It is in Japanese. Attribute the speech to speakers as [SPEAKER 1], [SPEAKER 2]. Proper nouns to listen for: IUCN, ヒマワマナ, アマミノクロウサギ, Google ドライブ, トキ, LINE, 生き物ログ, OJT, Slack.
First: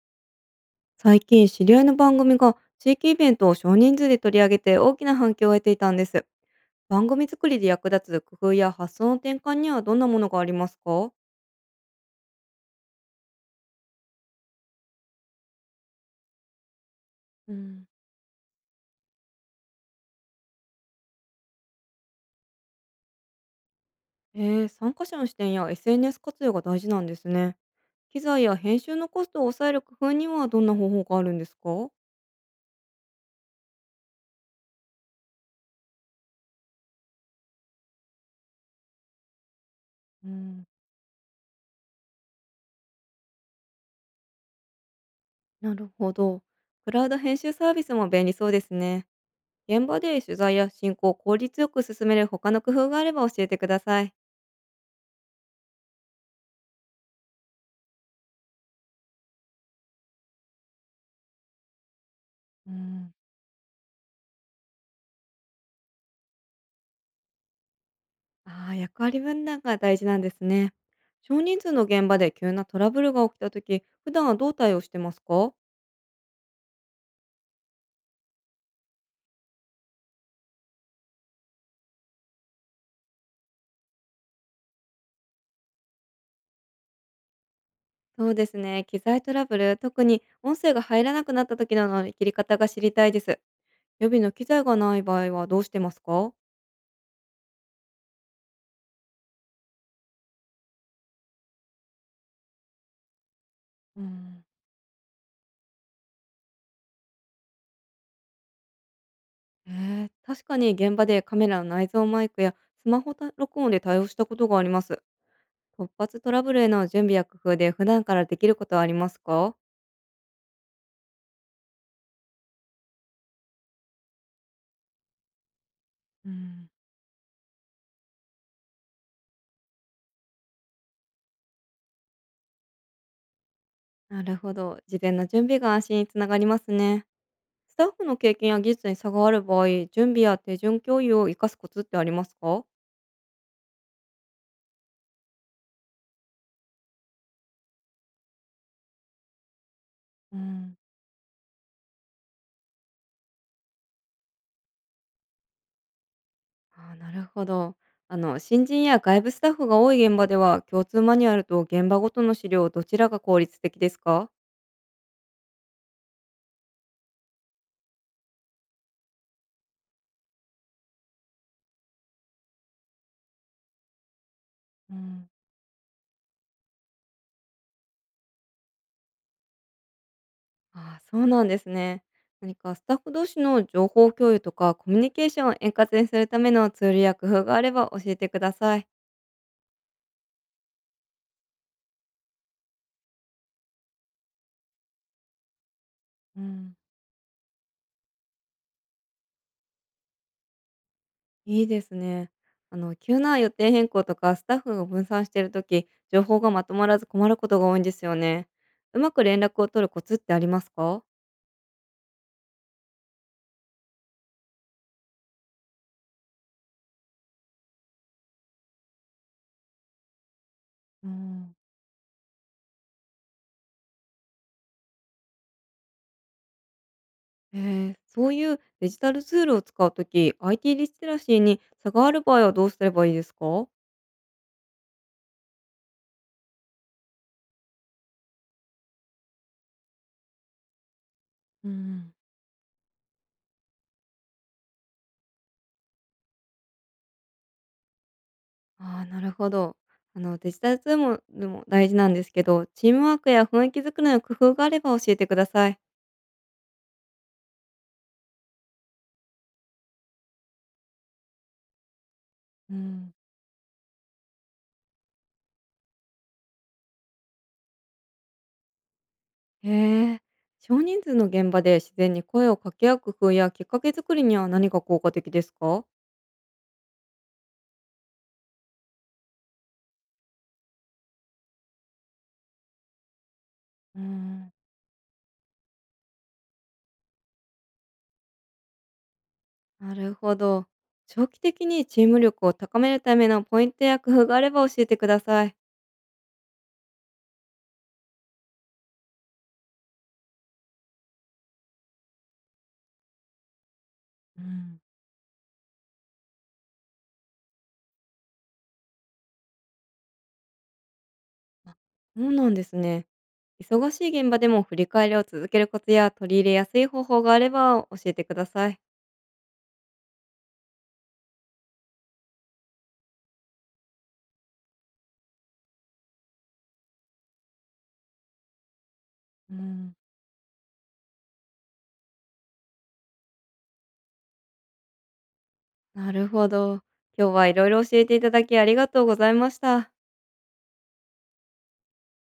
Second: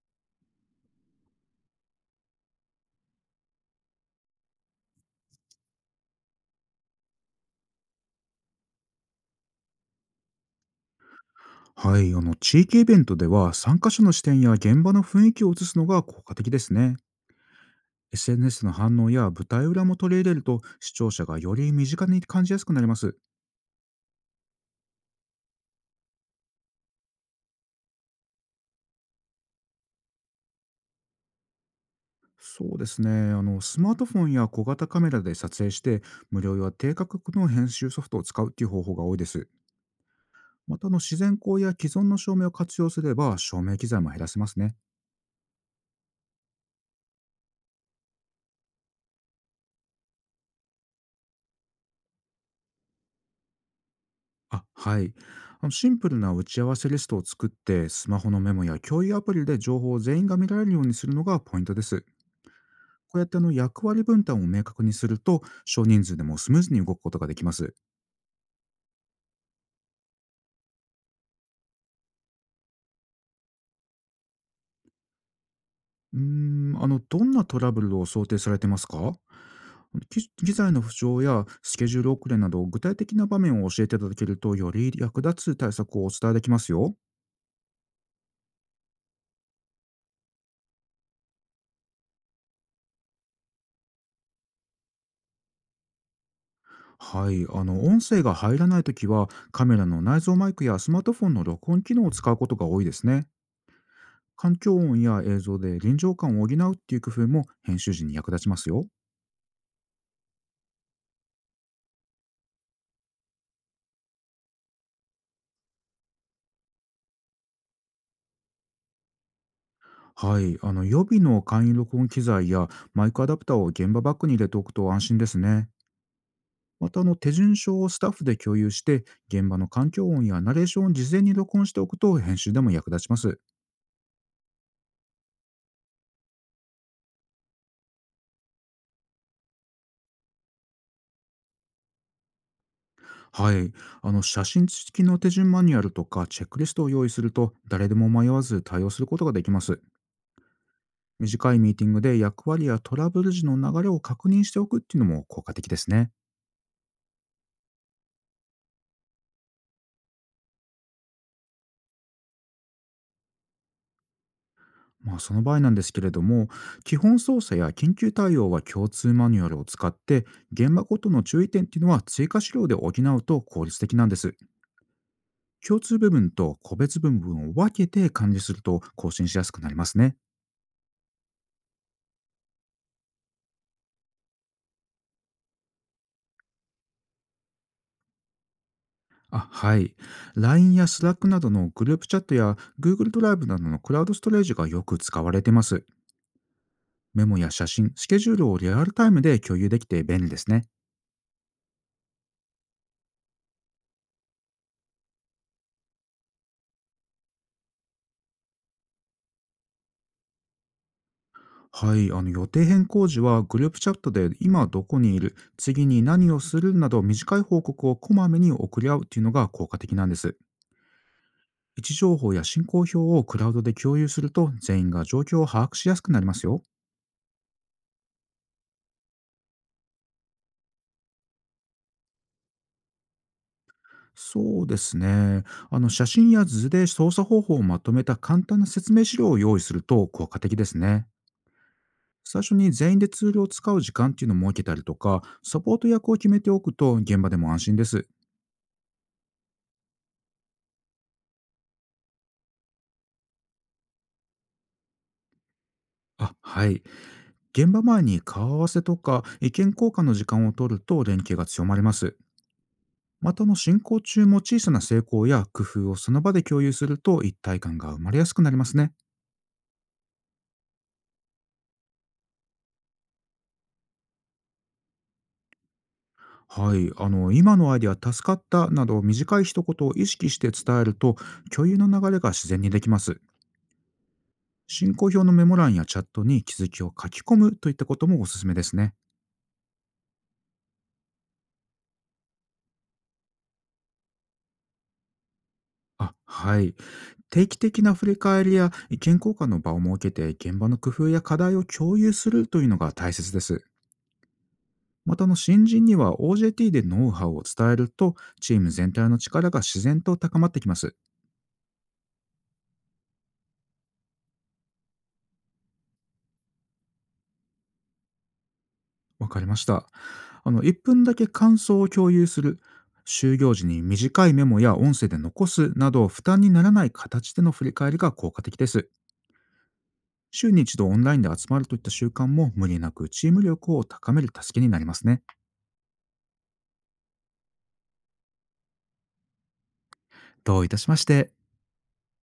[SPEAKER 1] 最近知り合いの番組が地域イベントを少人数で取り上げて大きな反響を得ていたんです。番組作りで役立つ工夫や発想の転換にはどんなものがありますか？
[SPEAKER 2] はい、地域イベントでは参加者の視点や現場の雰囲気を映すのが効果的ですね。
[SPEAKER 1] うん。
[SPEAKER 2] SNS の反応や舞台裏も取り入れると、視聴者がより身近に感じやすくなります。
[SPEAKER 1] 参加者の視点や SNS 活用が大事なんですね。機材や編集のコストを抑える工夫にはどんな方法があるんですか？
[SPEAKER 2] そうですね。スマートフォンや小型カメラで撮影して、無料や低価格の編集ソフトを使うっていう方法が多いです。
[SPEAKER 1] うん。
[SPEAKER 2] また、自然光や既存の照明を活用すれば、照明機材も減らせますね。
[SPEAKER 1] なるほど。クラウド編集サービスも便利そうですね。現場で取材や進行を効率よく進める他の工夫があれば教えてください。
[SPEAKER 2] あ、はい。シンプルな打ち合わせリストを作って、スマホのメモや共有アプリで情報を全員が見られるようにするのがポイントです。
[SPEAKER 1] うん。
[SPEAKER 2] こうやって、役割分担を明確にすると、少人数でもスムーズに動くことができます。
[SPEAKER 1] ああ、役割分担が大事なんですね。少人数の現場で急なトラブルが起きたとき、普段はどう対応してますか？
[SPEAKER 2] どんなトラブルを想定されてますか？機材の不調やスケジュール遅れなど、具体的な場面を教えていただけると、より役立つ対策をお伝えできますよ。
[SPEAKER 1] そうですね。機材トラブル、特に音声が入らなくなった時の乗り切り方が知りたいです。予備の機材がない場合はどうしてますか？
[SPEAKER 2] はい、音声が入らないときは、カメラの内蔵マイクやスマートフォンの録音機能を使うことが多いですね。
[SPEAKER 1] うん。
[SPEAKER 2] 環境音や映像で臨場感を補うっていう工夫も編集時に役立ちますよ。
[SPEAKER 1] え確かに現場でカメラの内蔵マイクやスマホた録音で対応したことがあります。突発トラブルへの準備や工夫で普段からできることはありますか？
[SPEAKER 2] はい、予備の簡易録音機材やマイクアダプターを現場バッグに入れておくと、安心ですね。
[SPEAKER 1] うん。
[SPEAKER 2] また、手順書をスタッフで共有して、現場の環境音やナレーションを事前に録音しておくと、編集でも役立ちます。
[SPEAKER 1] なるほど。事前の準備が安心につながりますね。スタッフの経験や技術に差がある場合、準備や手順共有を活かすコツってありますか？
[SPEAKER 2] はい。写真付きの手順マニュアルとかチェックリストを用意すると、誰でも迷わず対応することができます。
[SPEAKER 1] うん。
[SPEAKER 2] 短いミーティングで役割やトラブル時の流れを確認しておくっていうのも効果的ですね。
[SPEAKER 1] あーなるほど。新人や外部スタッフが多い現場では共通マニュアルと現場ごとの資料どちらが効率的ですか？
[SPEAKER 2] まあ、その場合なんですけれども、基本操作や緊急対応は共通マニュアルを使って、現場ごとの注意点っていうのは追加資料で補うと効率的なんです。
[SPEAKER 1] うん。
[SPEAKER 2] 共通部分と個別部分を分けて管理すると、更新しやすくなりますね。
[SPEAKER 1] ああーそうなんですね。何かスタッフ同士の情報共有とかコミュニケーションを円滑にするためのツールや工夫があれば教えてください。
[SPEAKER 2] あ、はい。LINE や Slack などのグループチャットや Google ドライブなどのクラウドストレージがよく使われています。
[SPEAKER 1] うん。
[SPEAKER 2] メモや写真、スケジュールをリアルタイムで共有できて便利ですね。
[SPEAKER 1] いいですね。急な予定変更とかスタッフが分散しているとき、情報がまとまらず困ることが多いんですよね。うまく連絡を取るコツってありますか？
[SPEAKER 2] はい。予定変更時は、グループチャットで今どこにいる、次に何をするなど短い報告をこまめに送り合うというのが効果的なんです。
[SPEAKER 1] うん。
[SPEAKER 2] 位置情報や進行表をクラウドで共有すると、全員が状況を把握しやすくなりますよ。
[SPEAKER 1] えそういうデジタルツールを使うとき、IT リテラシーに差がある場合はどうすればいいですか？
[SPEAKER 2] そうですね。写真や図で操作方法をまとめた簡単な説明資料を用意すると、効果的ですね。
[SPEAKER 1] うん。
[SPEAKER 2] 最初に全員でツールを使う時間っていうのを設けたりとか、サポート役を決めておくと、現場でも安心です。
[SPEAKER 1] ああ、なるほど。デジタルツールもでも大事なんですけど、チームワークや雰囲気作りの工夫があれば教えてください。
[SPEAKER 2] あ、はい。現場前に顔合わせとか意見交換の時間を取ると、連携が強まります。
[SPEAKER 1] うん。
[SPEAKER 2] また、進行中も小さな成功や工夫をその場で共有すると、一体感が生まれやすくなりますね。
[SPEAKER 1] へえ。少人数の現場で自然に声を掛け合う工夫やきっかけ作りには何が効果的ですか？
[SPEAKER 2] はい、今のアイデア助かったなど短い一言を意識して伝えると、共有の流れが自然にできます。
[SPEAKER 1] うーん。
[SPEAKER 2] 進行表のメモ欄やチャットに気づきを書き込むといったこともおすすめですね。
[SPEAKER 1] なるほど。長期的にチーム力を高めるためのポイントや工夫があれば教えてください。
[SPEAKER 2] あ、はい。定期的な振り返りや意見交換の場を設けて、現場の工夫や課題を共有するというのが大切です。
[SPEAKER 1] うん。
[SPEAKER 2] また、新人には OJT でノウハウを伝えると、チーム全体の力が自然と高まってきます。
[SPEAKER 1] あ、そうなんですね。忙しい現場でも振り返りを続けるコツや取り入れやすい方法があれば教えてください。
[SPEAKER 2] わかりました。1分だけ感想を共有する、就業時に短いメモや音声で残すなど、負担にならない形での振り返りが効果的です。
[SPEAKER 1] うん。
[SPEAKER 2] 週に一度オンラインで集まるといった習慣も無理なくチーム力を高める助けになりますね。
[SPEAKER 1] なるほど。今日はいろいろ教えていただきありがとうございました。
[SPEAKER 2] どういたしまして。